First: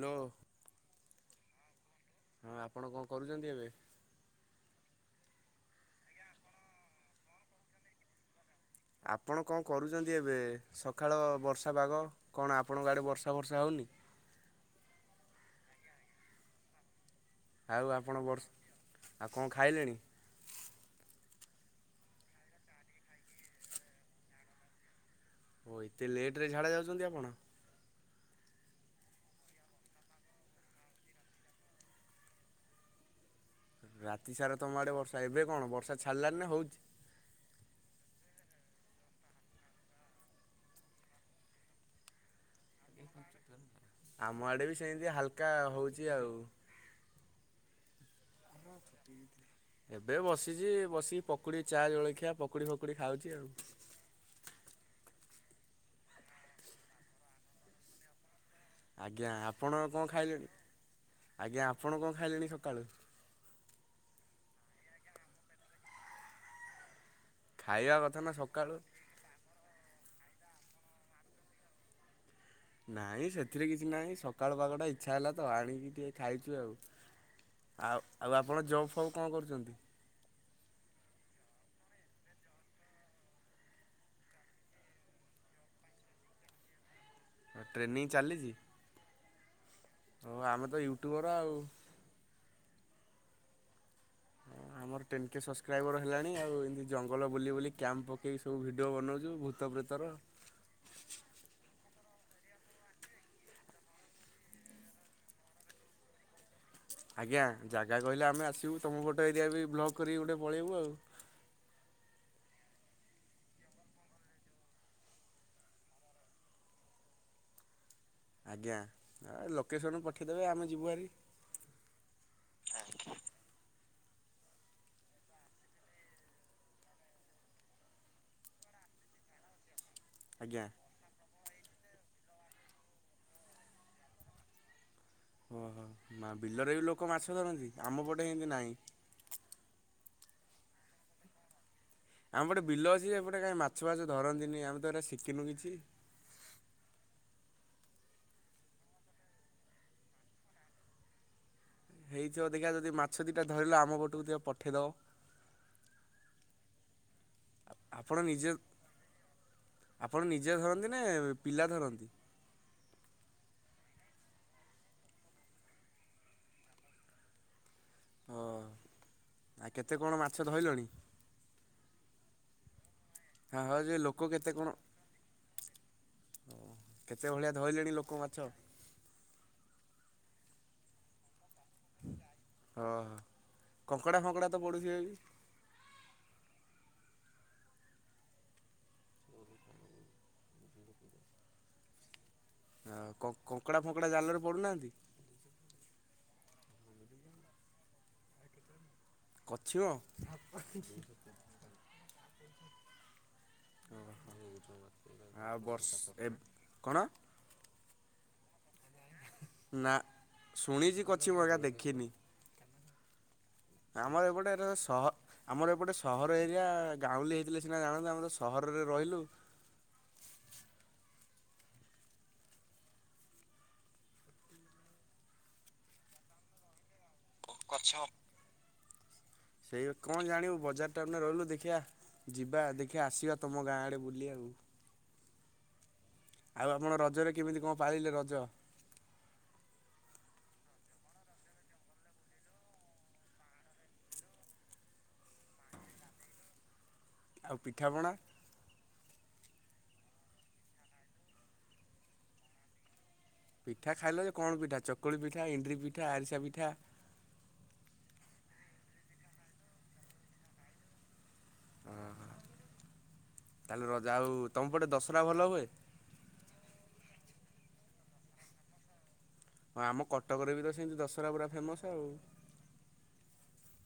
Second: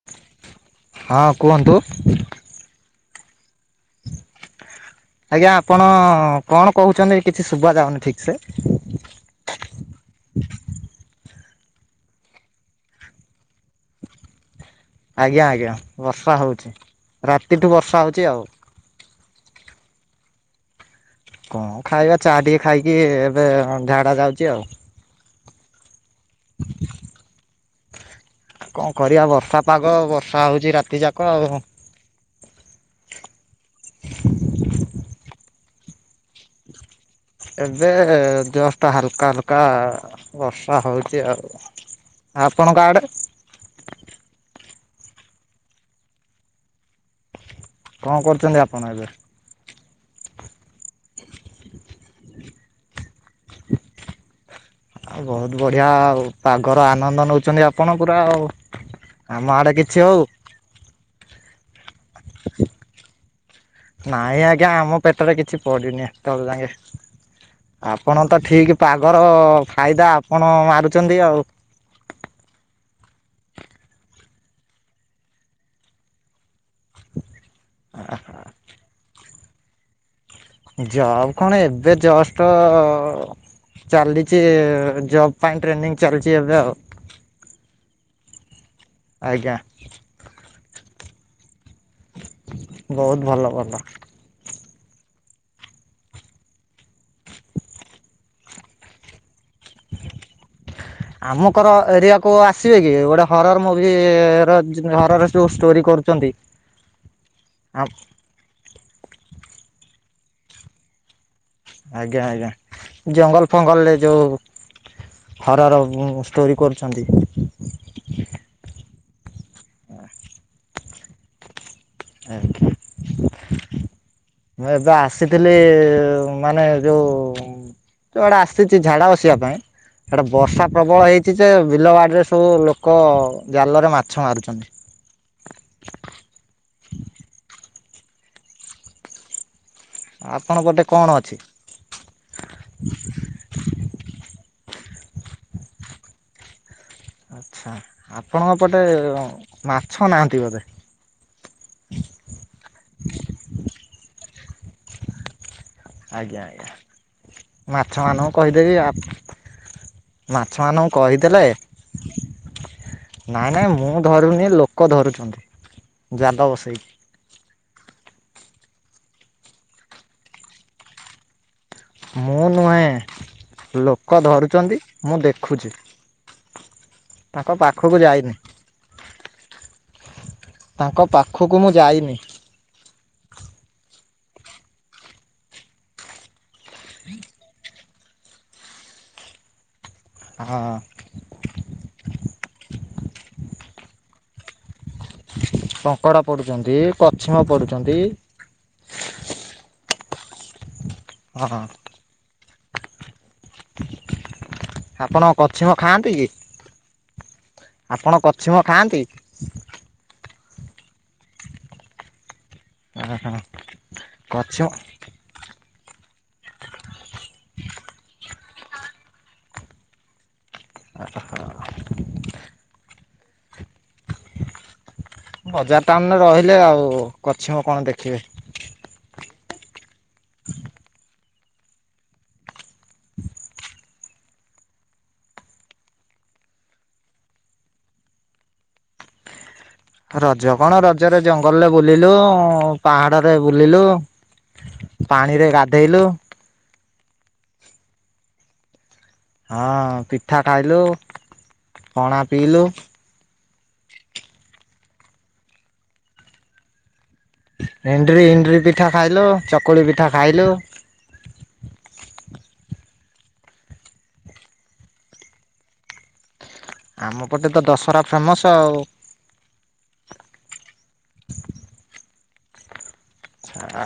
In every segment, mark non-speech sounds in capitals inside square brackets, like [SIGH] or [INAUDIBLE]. Hello. ହଁ କୁହନ୍ତୁ? ହଁ ଆପଣ କଣ କରୁଛନ୍ତି ଏବେ? ଆଜ୍ଞା ଆପଣ କଣ କହୁଛନ୍ତି କିଛି ସୁବା ଯାଉନି ଠିକ୍ ସେ? ଆପଣ କଣ କରୁଛନ୍ତି ଏବେ ସକାଳ ବର୍ଷା ପାଗ। କଣ ଆପଣଙ୍କ ଆଡ଼େ ବର୍ଷା ବର୍ଷା ହଉନି? ଆଜ୍ଞା ଆଜ୍ଞା ବର୍ଷା ହଉଛି। ରାତିଠୁ ଆଉ ବର୍ଷା ଆପଣ ହଉଛି ଆଉ ବର୍ଷ ଆଉ କଣ ଖାଇଲେଣି? କଣ ଖାଇବା ଚା ଟିକେ ଖାଇକି ଏବେ ଝାଡ଼ା ଯାଉଚି ଆଉ। ଓ ଏତେ ଲେଟ ରେ ଝାଡ଼ା ଯାଉଛନ୍ତି ଆପଣ? କଣ କରିବା ବର୍ଷା ପାଗ ବର୍ଷା ହେଉଚି ରାତିଯାକ ଆଉ। ରାତି ସାରା ତମ ଆଡ଼େ ବର୍ଷା ଏବେ କଣ ବର୍ଷା ଛାଡ଼ିଲାନି ନା ହଉଚି? ଏବେ ଜଷ୍ଟ ହାଲକା ହାଲକା ବର୍ଷା ହଉଚି ଆଉ। ଆ ଆପଣଙ୍କ ଆଡେ? ଆମ ଆଡ଼େ ବି ସେନ୍ତି ହାଲକା ହେଉଚି ଆଉ। କଣ କରୁଛନ୍ତି ଆ ଆପଣ ଏବେ ଛୁଟି [UNINTELLIGIBLE] ଏବେ ବସିଯି ବସିକି ପକୁଡ଼ି ଚା ଜଳଖିଆ ପକୁଡ଼ି ଫକୁଡ଼ି ଖାଉଚି ଆଉ। ଆଉ ବହୁତ ବଢିଆ ଆଉ ପାଗର ଆନନ୍ଦ ନଉଚନ୍ତି ଆପଣ ପୁରା ଆଉ। ଆଜ୍ଞା ଆମ ଆଡେ ଆପଣ କିଛି କଣ ହଉ ଖାଇଲେଣି ଆଜ୍ଞା ଆପଣ କଣ ଖାଇଲେଣି ସକାଳୁ? ନାଇଁ ଆଜ୍ଞା ଆମ ପେଟରେ କିଛି ପଡିନି ଏତେବେଳ ଯାକେ। ଖାଇବା କଥା ଆପଣ ନା ତ ସକାଳୁ। ଠିକ ପାଗର ଅ ଫାଇଦା ଆପଣ ମାରୁଚନ୍ତି ଆଉ। ନାଇଁ ସେଥିରେ କିଛି ନାହିଁ ସକାଳୁ ପାଗଟା ଇଚ୍ଛା ହେଲା ତ ଆଣିକି ଟିକେ ଖାଇଚୁ ଆଉ। ଆଉ ଆଉ ଆପଣ ଜବ୍ ଫବ କଣ କରୁଚନ୍ତି? ଜବ୍ କଣ ଏବେ ଜଷ୍ଟ ଅ ଚାଲିଚି ଜବ ପାଇଁ ଟ୍ରେନିଂ ଚାଲିଛି ଏବେ ଆଉ। ହଁ ଟ୍ରେନିଂ ଚାଲିଯି? ଆଜ୍ଞା। ହଉ ଆମେ ତ ୟୁଟ୍ୟୁବର ଆଉ ବହୁତ ଭଲକଥା। ହଁ ମୋର ଟେନ୍ କେ ସବସ୍କ୍ରାଇବର ହେଲାଣି ଆଉ ଏମିତି ଜଙ୍ଗଲ ବୁଲି ବୁଲି କ୍ୟାମ୍ପ ପକେଇି ସବୁ ଭିଡ଼ିଓ ବନଉଜୁ ଭୂତ ପ୍ରେତ ର। ଆମକର ଏରିଆକୁ ଆସିବେ କି ଗୋଟେ ହରର ମୁଭି ର ହରର ଯୋଉ ଷ୍ଟୋରି କରୁ ଚନ୍ତି। ଆଜ୍ଞା ଜାଗା କହିଲେ ଆମେ ଆସିବୁ ତୁମ ପଟ ଏରିଆ ବି ବ୍ଲଗ କରିକି ଗୋଟେ ପଳେଇବୁ ଆଉ। ଆଜ୍ଞା ଆଜ୍ଞା ଜଙ୍ଗଲ ଫଙ୍ଗଲ ରେ ଯୋଉ ହରର ଷ୍ଟୋରି କରୁଚନ୍ତି? ଆଜ୍ଞା ଲୋକେସନ୍ ପଠାଇଦେବେ ଆମେ ଯିବୁ ଆରି - ଆଜ୍ଞା। ମୁଁ ଏବେ ଆସିଥିଲି ମାନେ ଯୋଉ ଜୁଆଡ଼େ ଆସିଚି ଝାଡ଼ା ବସିବା ପାଇଁ ସେଟା ଆଜ୍ଞା। ବର୍ଷା ପ୍ରବଳ ହେଇଚି ଯେ ବିଲ ବାଡିରେ ସବୁ ଲୋକ ଜାଲରେ ମାଛ ମାରୁଚନ୍ତି। ଓହୋ ମା ବିଲରେ ବି ଲୋକ ମାଛ ଧରନ୍ତି ଆମ ପଟେ ହେନ୍ତି ନାହିଁ। ଆପଣଙ୍କ ପଟେ କଣ ଅଛି? ଆମ ପଟେ ବିଲ ଅଛି ଏପଟେ କାହିଁ ମାଛ ଫାଛ ମାଛ ଧରନ୍ତିନି ଆମେ ତ ଏରା ଶିଖିନୁ କିଛି। ଆଚ୍ଛା ଆପଣଙ୍କ ପଟେ ମାଛ ନାହାଁନ୍ତି ବୋଧେ? ହେଇଚି ଦେଖିବା ଯଦି ମାଛ ଦିଇଟା ଧରିଲେ ଆମ ପଟକୁ ଦିଟା ପଠେଇଦବ। ଆଜ୍ଞା ଆଜ୍ଞା ଆପଣ ମାଛମାନଙ୍କୁ ନିଜେ କହିଦେବି ଆ ଆପଣ ନିଜେ ଧରନ୍ତି ନା ପିଲା ଧରନ୍ତି? ନାଇଁ ନାଇଁ ମୁଁ ଧରୁନି ଲୋକ ଧରୁଚନ୍ତି ଜାଲ ବସେଇକି। ଓ -ଆ କେତେ କଣ ମାଛ ଧଇଲଣି? ମୁଁ ହଁ ହଁ ନୁହେଁ ଯେ ଲୋକ କେତେ ଧରୁଚନ୍ତି ମୁଁ ଦେଖୁଚି। ଓ କେତେ ଭଳିଆ ଧଇଲେଣି ଲୋକ ଯାଇନି ମାଛ? ତାଙ୍କ ପାଖକୁ ମୁଁ ଯାଇନି। ହଁ ହଁ କଙ୍କଡା ଫଙ୍କଡା ତ ପଡୁଥିବେ ବି। ଆ [INAUDIBLE] ହଁ। ଆ -କ- କଙ୍କଡା ଫଙ୍କଡା ଜାଲରେ ପଡୁନାହାନ୍ତି? କଙ୍କଡା ପଡୁଚନ୍ତି କଛପ ପଡୁଚନ୍ତି। କଛିମ। ହଁ। ହ [INAUDIBLE] ଓ ହ ଆଉ ବର୍ଷ୍ ଖାଆନ୍ତି କି? ଏ -କଣ? ଆପଣ କଛିମ ଖାଆନ୍ତି? ନା ଶୁଣିଚି କିଛିମ ହେକା ଦେଖିନି। ଓହୋ ଆମ ଏପଟେ କଛିମ ଏରିଆର ସହ ଆମର ଏପଟେ ସହର ଏରିଆ ଗାଉଁଲି ହେଇଥିଲେ ସିନା ଜାଣନ୍ତୁ ଆମେ ତ ସହରରେ ରହିଲୁ। [INAUDIBLE] ବଜାର ଟାଉନ୍ ରେ ରହିଲେ ଆଉ କଛିମ କଣ ଦେଖିବେ। ସେଇ କଣ ଜାଣିବୁ ବଜାର ଟାଉନ୍ ରେ ରହିଲୁ ଦେଖିଆ ଯିବା ଦେଖିଆ ଆସିବା ତମ ଗାଁ ଆଡେ ବୁଲି ଆଉ। ଆଉ ଆପଣ ରଜରେ କେମିତି କଣ ପାଳିଲେ ରଜ? ରଜ କଣ ରଜରେ ଜଙ୍ଗଲରେ ବୁଲିଲୁ ପାହାଡରେ ବୁଲିଲୁ ପାଣିରେ ଗାଧେଇଲୁ। ଆଉ ପିଠାପଣା? ହଁ ପିଠା ଖାଇଲୁ ପଣା ପିଇଲୁ। ପିଠା ଖାଇଲ ଯେ କଣ ପିଠା ଚକୁଳି ପିଠା ଏଣ୍ଡୁରି ପିଠା, ଆରିସା ପିଠା? ଏଣ୍ଡୁରି -ଏଣ୍ଡୁରି ପିଠା ଖାଇଲୁ ଚକୁଳି ପିଠା ଖାଇଲୁ। ଅଁ- ହଁ ତାହେଲେ ରଜ- ଆଉ ତମ ପଟେ ଦଶରା ଭଲ ହୁଏ? ଆମ ପଟେ ତ ଦଶରା ଫେମସ୍ ଆଉ। ହଁ ଆମ କଟକରେ ବି ତ ସେମିତି ଦଶହରା ପୁରା ଫେମସ୍ ଆଉ।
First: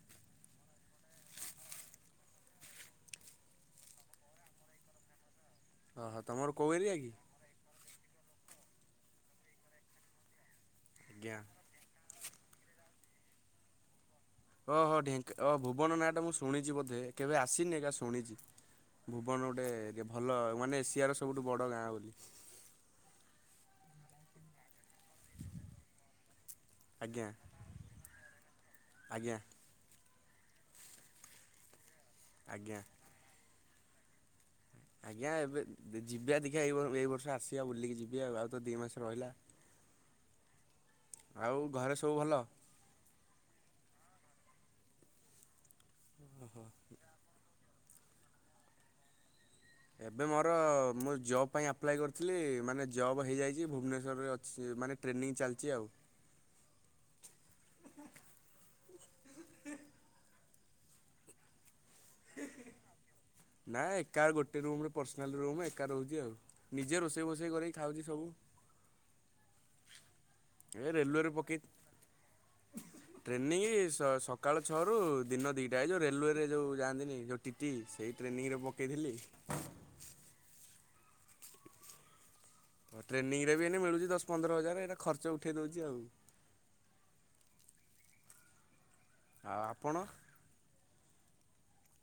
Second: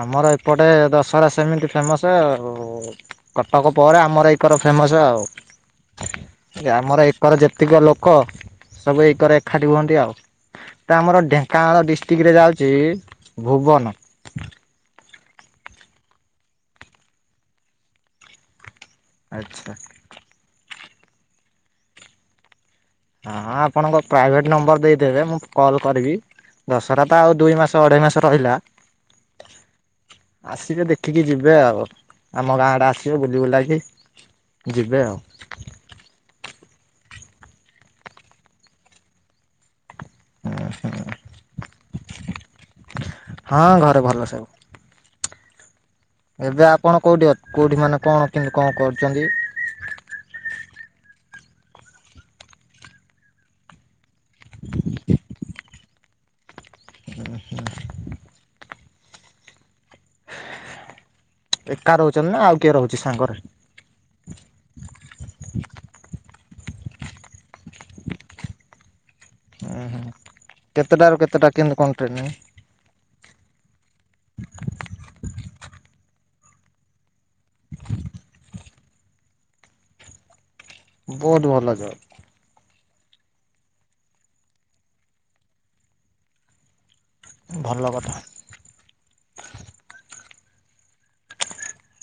ଆମର ଏପଟେ ଦଶହରା ସେମିତି ଫେମସ୍ ଆଉ। କଟକ ପରେ ଆମର ଏକର ଫେମସ୍ ଆଉ ଓହୋ ତମର କୋଉ ଏରିଆ ଆମର କି? ଏକର ଯେତ୍ ଯେତିକ ଲୋକ ସବୁ ଏକରେ ଏକାଠି ହୁଅନ୍ତି ଆଉ ତ ଆମର ଆଜ୍ଞା ଢେଙ୍କାନାଳ ଡିଷ୍ଟ୍ [UNINTELLIGIBLE] ଯାଉଚି ଭୁବନ। ଓହୋ ଢେଙ୍କ୍- ଭୁବନ ନାଁ ଟା ମୁଁ ଶୁଣିଚି ବୋଧେ କେବେ ଆସିନି ଏକା ଶୁଣିଚି। ଭୁବନ ଗୋଟେ ଆଚ୍ଛା କେ- ଭଲ ମାନେ ଏସିଆର ସବୁଠୁ ବଡ ଗାଁ ବୋଲି। ହଁଁ ଆପଣଙ୍କ ପ୍ରାଇଭେଟ୍ ନମ୍ବର ଦେଇ ଦେବେ ମୁଁ କଲ୍ କରିବି ଦଶରା ତ ଆଜ୍ଞା ଆଉ ଦୁଇ ମାସ ଅଢେଇ ମାସ ରହିଲା ଆଜ୍ଞା ଆସିବେ ଦେଖିକି ଯିବେ ଆଉ ଆମ ଗାଁ ଆଜ୍ଞା। ଆଡେ ଆସିବେ ବୁଲି ବୁଲାକି ଯିବେ ଆଉ ଆଜ୍ଞା ଏବେ ଯିବା ଦେଖିବା ଏ ଏଇ ବର୍ଷ ଆସିବା ବୁଲିକି ଯିବି ଆଉ ଆଉ ତ ଦିଇ ମାସ ରହିଲା। ଆଉ ଘରେ ସବୁ ଭଲ? ହଁ ଘରେ ଭଲ ସବୁ। ଏବେ ଆପଣ କୋଉଠି ଅ କୋଉଠି ମାନେ କଣ କିମିତି କଣ କରୁଚନ୍ତି। ଏବେ ମୋର ମୁଁ ଜବ୍ ପାଇଁ ଆପ୍ଲାଏ କରିଥିଲି ମାନେ ଜବ୍ ହେଇଯାଇଛି ଭୁବନେ ଜରୁରୀ ଅଛି ମାନେ ଟ୍ରେନିଂ ଚାଲିଛି ଆଉ। ହୁଁ ହୁଁ। ଏକା ରହୁଛନ୍ତି ନା ଆଉ କିଏ ରହୁଛି ସାଙ୍ଗରେ? ନା ଏକା ଗୋଟେ ରୁମରେ ପର୍ସନାଲ୍ ରୁମ୍ ଏକା ରହୁଛି ଆଉ। ନିଜେ ରୋଷେଇ ବୋଷେଇ କରିକି ଖାଉଛି ସବୁ। ହୁଁ ହୁଁ ଏ କେତେଟାରୁ ରେଲୱେରେ କେତେଟା ପକେଇ କିମିତି କଣ ଟ୍ରେନିଂ? ଟ୍ରେନିଂ ସ ସକାଳ ଛଅ ରୁ ଦିନ ଦିଟା ଏ ଯୋଉ ରେଲୁୱେରେ ଯୋଉ ଯାଆନ୍ତିନି ଯୋଉ ଟିଟି ସେଇ ଟ୍ରେନିଂରେ ପକେଇଥିଲି। ବହୁତ ଭଲ ଜାଉ। ହୋଉ ଟ୍ରେନିଂରେ ବି ଏନି ମିଳୁଛି ଦଶ ପନ୍ଦର ହଜାର ଏଟା ଖର୍ଚ୍ଚ ଉଠେଇ ଦୋଉଚି ଆଉ। ଭଲ କଥା। ଆଉ ଆପଣ?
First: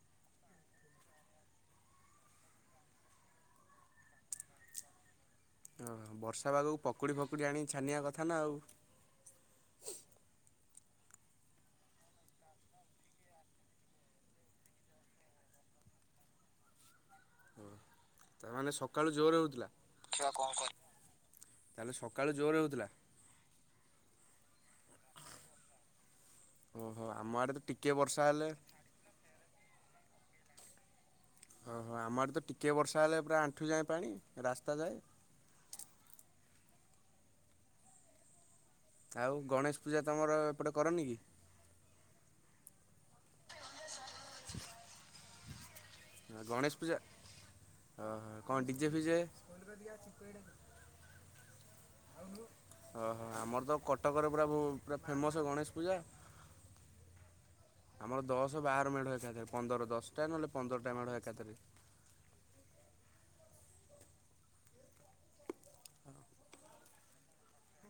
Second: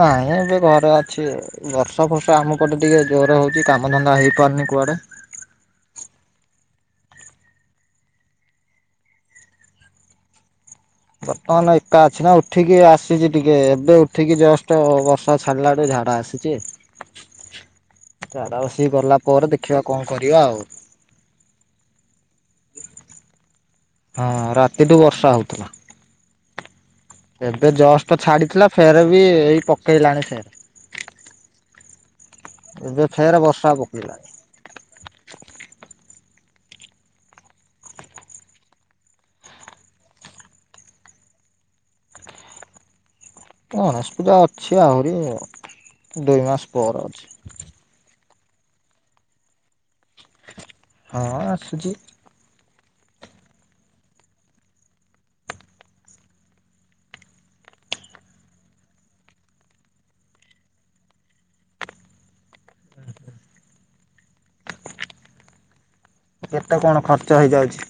ନାଇଁ ଏବେ ଘରେ ଅଛି। ବର୍ଷା ଫର୍ଷା ଆମ ପଟେ ଟିକେ ଜୋର ହଉଛି କାମଧନ୍ଦା ହେଇ ପାରୁନି କୁଆଡେ। ଓ ବର୍ଷା ପାଗକୁ ପକୁଡ଼ି ଫକୁଡ଼ି ଆଣିକି ଛାଣିବା କଥା ନା ଆଉ। ବର୍ତ୍ତମାନ ଏକା ଅଛି ନା ଉଠିକି ଆସିଛି ଟିକେ ଏବେ ଉଠିକି ଜଷ୍ଟ ବର୍ଷା ଛାଡିଲା ଏବେ ଝାଡା ଆସିଛି। କିଏ? ହଁ ତାମାନେ ସକାଳୁ ଗଲା ଜୋରେ ପରେ ହୋଉଥିଲା। ଦେଖିବା କଣ କରିବା ଆଉ ତାହେଲେ ସକାଳୁ ଜୋରେ ହୋଉଥିଲା। ହଁ ରାତିଠୁ ବର୍ଷା ହୋଉଥିଲା। ଓହୋ ଆମ ଆଡ଼େ ତ ଏବେ ଟିକେ ଜଷ୍ଟ ବର୍ଷା ହେଲେ ଛାଡ଼ିଥିଲା ଫେରେ ବି ଏଇ ପକେଇଲାଣି ଫେରେ। ଓହୋ ଆମଆଡେ ତ ଟିକେ ବର୍ଷା ହେଲେ ଫେର ପୁରା ଆଣ୍ଠୁ ବର୍ଷା ଯାଏ ପାଣି ପକେଇଲାଣି ରାସ୍ତା ଯାଏ। ଆଉ ଗଣେଶ ପୂଜା ତମର ଏପଟେ କରନି କି? ଗଣେଶ ପୂଜା ଅଛି ଆହୁରି ଆଉ। ହଁ ଗଣେଶ ପୂଜା ଓହ କଣ ଡିିଜେ ଫିଜେ? ହଁ ଆସୁଛିି। ଓହୋ ଆମର ତ କଟକରେ ପୁରା ପୁରା ଫେମସ ଗଣେଶ ପୂଜା। ଆମର ଦଶ ବାର ମେଢ ଏକାଥରେ ପନ୍ଦର ଦଶଟା ନହେଲେ ପନ୍ଦରଟା ମେଢ ଏକାଥରେ। ଅ କେତେ କଣ ଖର୍ଚ୍ଚ ହେଇଯାଉଛି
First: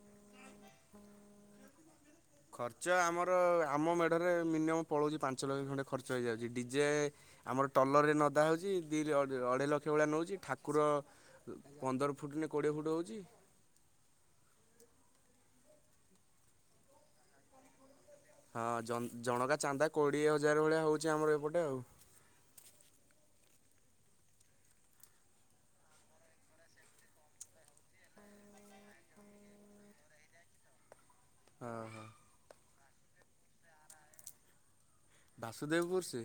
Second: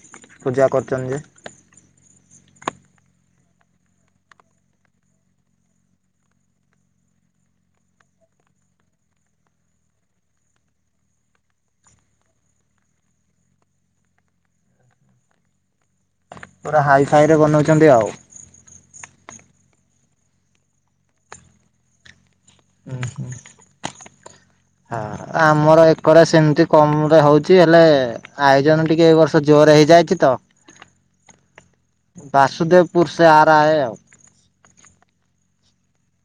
ପୂଜା କରୁଛନ୍ତି ଯେ। ଖର୍ଚ୍ଚ ଆମର ଆମ ମେଢ଼ରେ ମିନିୟମ୍ ପଳଉଛି ପାଞ୍ଚ ଲକ୍ଷ ଖଣ୍ଡେ। ଖର୍ଚ୍ଚ ହେଇଯାଉଛି ଡିଜେ ଆମର ଟଲରେ ନଦା ହୋଉଚି ଦି ଅଢେଇ ଲକ୍ଷ ଭଳିଆ ନଉଚି। ଠାକୁର ପନ୍ଦର ଫୁଟ୍ ନେ କୋଡ଼ିଏ ଫୁଟ୍ ହୋଉଛି। ପୁରା ହାଇ ଫାଇ ରେ ବନଉଛନ୍ତି ଆଉ। ହଁ ଜଣକା ଚାନ୍ଦା କୋଡ଼ିଏ ହଜାର ଭଳିଆ ହଉଚି ଆମର ଏପଟେ ଆଉ। ଉଁ ହୁଁ ହାଁ। ଆମର ଏକର ସେମିତି କମ୍ ରେ ହୋଉଚି ହେଲେ ଆୟୋଜନ ଟିକେ ଏଇ ବର୍ଷ ଜୋରରେ ହେଇଯାଇଛି ତ। ହଁ ହଁ। ବାସୁଦେବପୁର ସେ ଆରାଏ ଆଉ। ବାସୁଦେବ୍ ପୁରୁ ସେ?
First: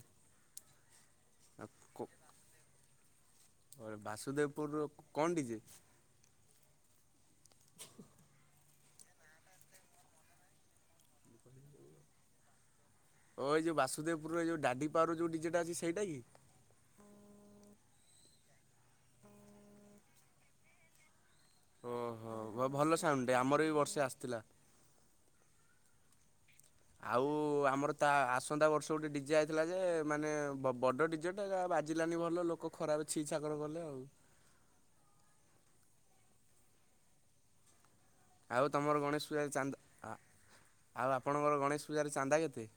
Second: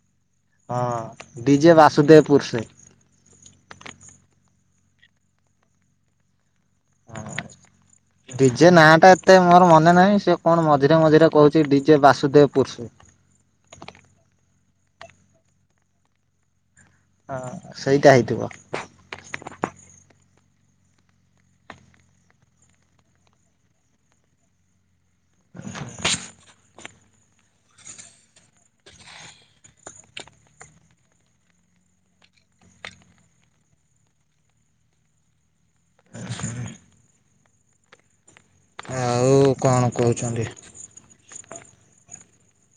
ହଁ ଡିଜେ ବାସୁଦେବ୍ ପୁରୁ ସେ। ବାସୁଦେବ୍ ପୁର ର କଣ ଡିଯେ? [INAUDIBLE] ଡିଜେ ନାଁ ଟା ଏତେ ମୋର ମନେ ନାହିଁ ସେ କଣ ମଝିରେ ମଝିରେ କହୁଛି ଡିଜେ ବାସୁଦେବ୍ ପୁରୁଷୁ। ଓ ଏ ଯେଉ ବାସୁଦେବ୍ ପୁର ର ଏ ଯୋଉ ଡାଡି ପାୱାର ଯୋଉ ଡିଜେଟା ଅଛି ସେଇଟା କି? ହଁ ସେଇଟା ହେଇଥିବ। ଓହୋ ଭଲ ସାଉଣ୍ଡ୍ ଟାଏ ଆମର ବି ବର୍ଷେ ଆସିଥିଲା। ହ [UNINTELLIGIBLE] ଆଉ ଆମର ତା ଆସନ୍ତା ବର୍ଷ ଗୋଟେ ଡିଜେ ଆଇଥିଲା ଯେ ମାନେ ବଡ ଡି ଜଟା ବାଜିଲାନି ଭଲ ଲୋକ ଖରାପେ ଛି ଛାକର କଲେ ଆଉ। ଆ ସେ [UNINTELLIGIBLE] ଆଉ ତୁମର ଗଣେଶ ଆଉ ପୂଜାରେ ଚାନ୍ଦ କଣ କହୁଛନ୍ତି? ଆଉ ଆପଣଙ୍କର ଗଣେଶ ପୂଜାରେ ଚାନ୍ଦା କେତେ?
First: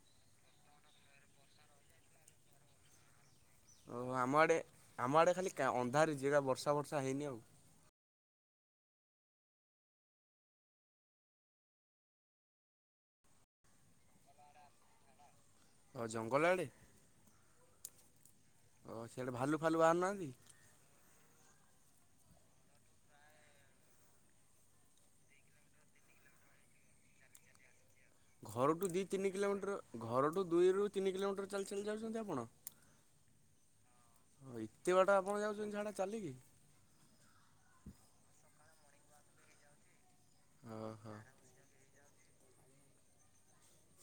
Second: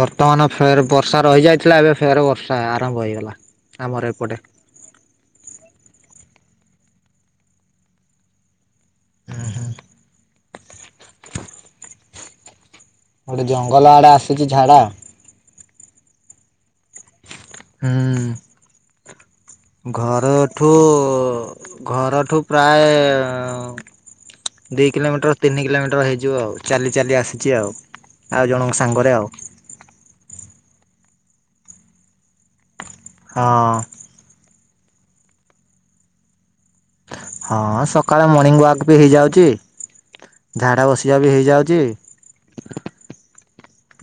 ବର୍ତ୍ତମାନ ଫେରେ ବର୍ଷା ରହି ଯାଇଥିଲା ଏବେ ଫେର ବର୍ଷା ଆରମ୍ଭ ହେଇଗଲା। ଓ ଆମର ଏପଟେ। ଆମ ଆଡ଼େ ଆମ ଆଡ଼େ ଖାଲି କା ଅନ୍ଧାର ଯା ବର୍ଷା ବର୍ଷା ହେଇନି ଆଉ। ହୁଁ ହୁଁ। ଗୋଟେ ଜଙ୍ଗଲ ଆଡେ ଆସିଚି ଝାଡା ଅ ଜଙ୍ଗଲ ଆଡ଼େ ହୁଁ। ଓ ସିଆଡେ ଭାଲୁ ଫାଲୁ ବାହାରୁ ନାହାନ୍ତି? ଘରଠୁ ଘରଠୁ ପ୍ରାୟ ଦି କିଲୋମିଟର ତିନି କିଲୋମିଟର ହେଇଯିବ ଆଉ ଚାଲି ଚାଲି ଆସିଚି ଆଉ। ଆଉ ଜଣଙ୍କ ଘରଠୁ ଦି ସାଙ୍ଗରେ ଆଉ ତିନି କିଲୋମିଟର ଘରଠୁ ଦୁଇରୁ ତିନି କିଲୋମିଟର ଚାଲି ଚାଲି ଯାଉଚନ୍ତି ଆପଣ? ହଁ। ହଁ ଏତେ ବାଟ ଆପଣ ଯାଉଚନ୍ତି ଝାଡା ଚାଲିକି? ହଁ ସକାଳ ମର୍ଣିିଂ ୱାକ୍ ବି ହେଇଯାଉଚି ଝାଡ଼ା ଓହୋ। ବସିଆ ବି ହେଇଯାଉଚି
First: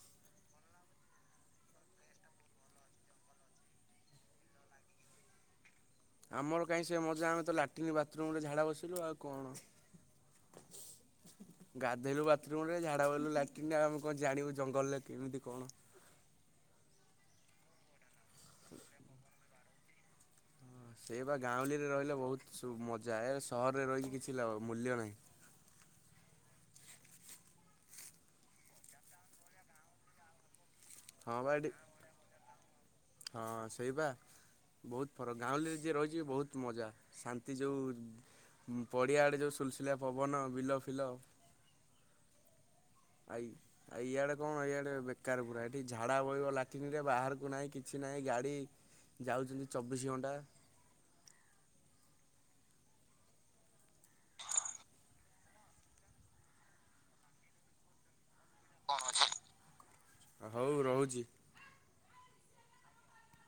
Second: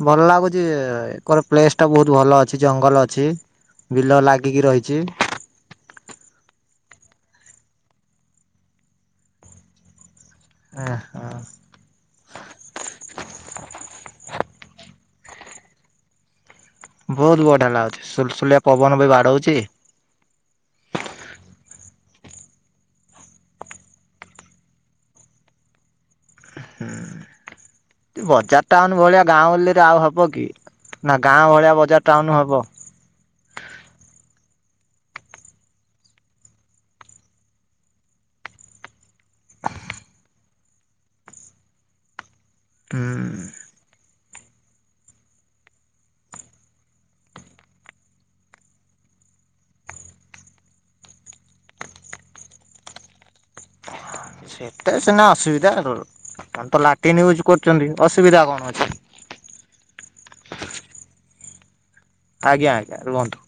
ଭଲ ଲାଗୁଚି ଏକର ପ୍ଲେସ୍ ଟା ବହୁତ୍ ଭଲ ଅଛି ଜଙ୍ଗଲ ଅଛି ବିଲ ଲାଗିକି ରହିଛି। ଆମର କାଇଁ ସେ ମଜା ଆମେ ତ ଲାଟିନ୍ ବାଥରୁମ୍ ରେ ଝାଡ଼ା ବସିଲୁ ଆଉ କଣ। ଓହୋ। ଗାଧେଇଲୁ ବାଥରୁୁମ୍ ରେ ଝାଡ଼ା ଗଲୁ ଲାଟିନି୍ ରେ ଆମେ କଁ ଜାଣିବୁ ଜଙ୍ଗଲରେ କେମିତି କଣ। ବହୁତ୍ ବଢ଼ିଆ ଲାଗୁଚି ସୁଲୁ ସୁଲିଆ ପବନ ବି ବାଡଉଚି ହଁ ସେଇ ବା ଗାଁଉଲି ରେ ରହିଲେ ବହୁତ୍ ମଜା ଏ ସହରରେ ରହିକି କିଛି ଲା ମୂଲ୍ୟ ନାହିଁ। ହୁଁ ବଜାର ଟାଉନ୍ ଭଳିଆ ଗାଉଁଲି ରେ ଆଉ ହବ କି? ନା ହଁ ଗାଁ ବା ଏଠି ଭଳିଆ ବଜାର ଟାଉନ୍ ହବ। ହଁ ସେଇ ବା। ବହୁତ ଫରକ୍ ଗାଉଁଲି ରେ ଯିଏ ରହିଚି ବହୁତ ମଜା ଶାନ୍ତି ଯୋଉ ପଡ଼ିଆ ଆଡ଼େ ଯୋଉ ସୁଲସୁଲିଆ ପବନ ବିଲ ଫିଲ ଆଇ ହୁଁ ଆ ଇଆଡେ କଣ ଇଆଡେ ବେକାର ପୁରା ଏଠି ଝାଡା ବଇବ ଲାଟିନ୍ ରେ ବାହାରକୁ ନାହିଁ କିଛି ନାହିଁ ଗାଡି ଯାଉଚନ୍ତି ଚବିଶ ଘଣ୍ଟା। ସେଇଟା ସିନା ଅସୁବିଧା ଆପଣ ତ ଲାଟିନ୍ ୟୁଜ୍ କରୁଚନ୍ତି ଅସୁବିଧା କଣ ଅ ହଉ ରହୁଛି ଆଜ୍ଞା ଆଜ୍ଞା ରୁହନ୍ତୁ।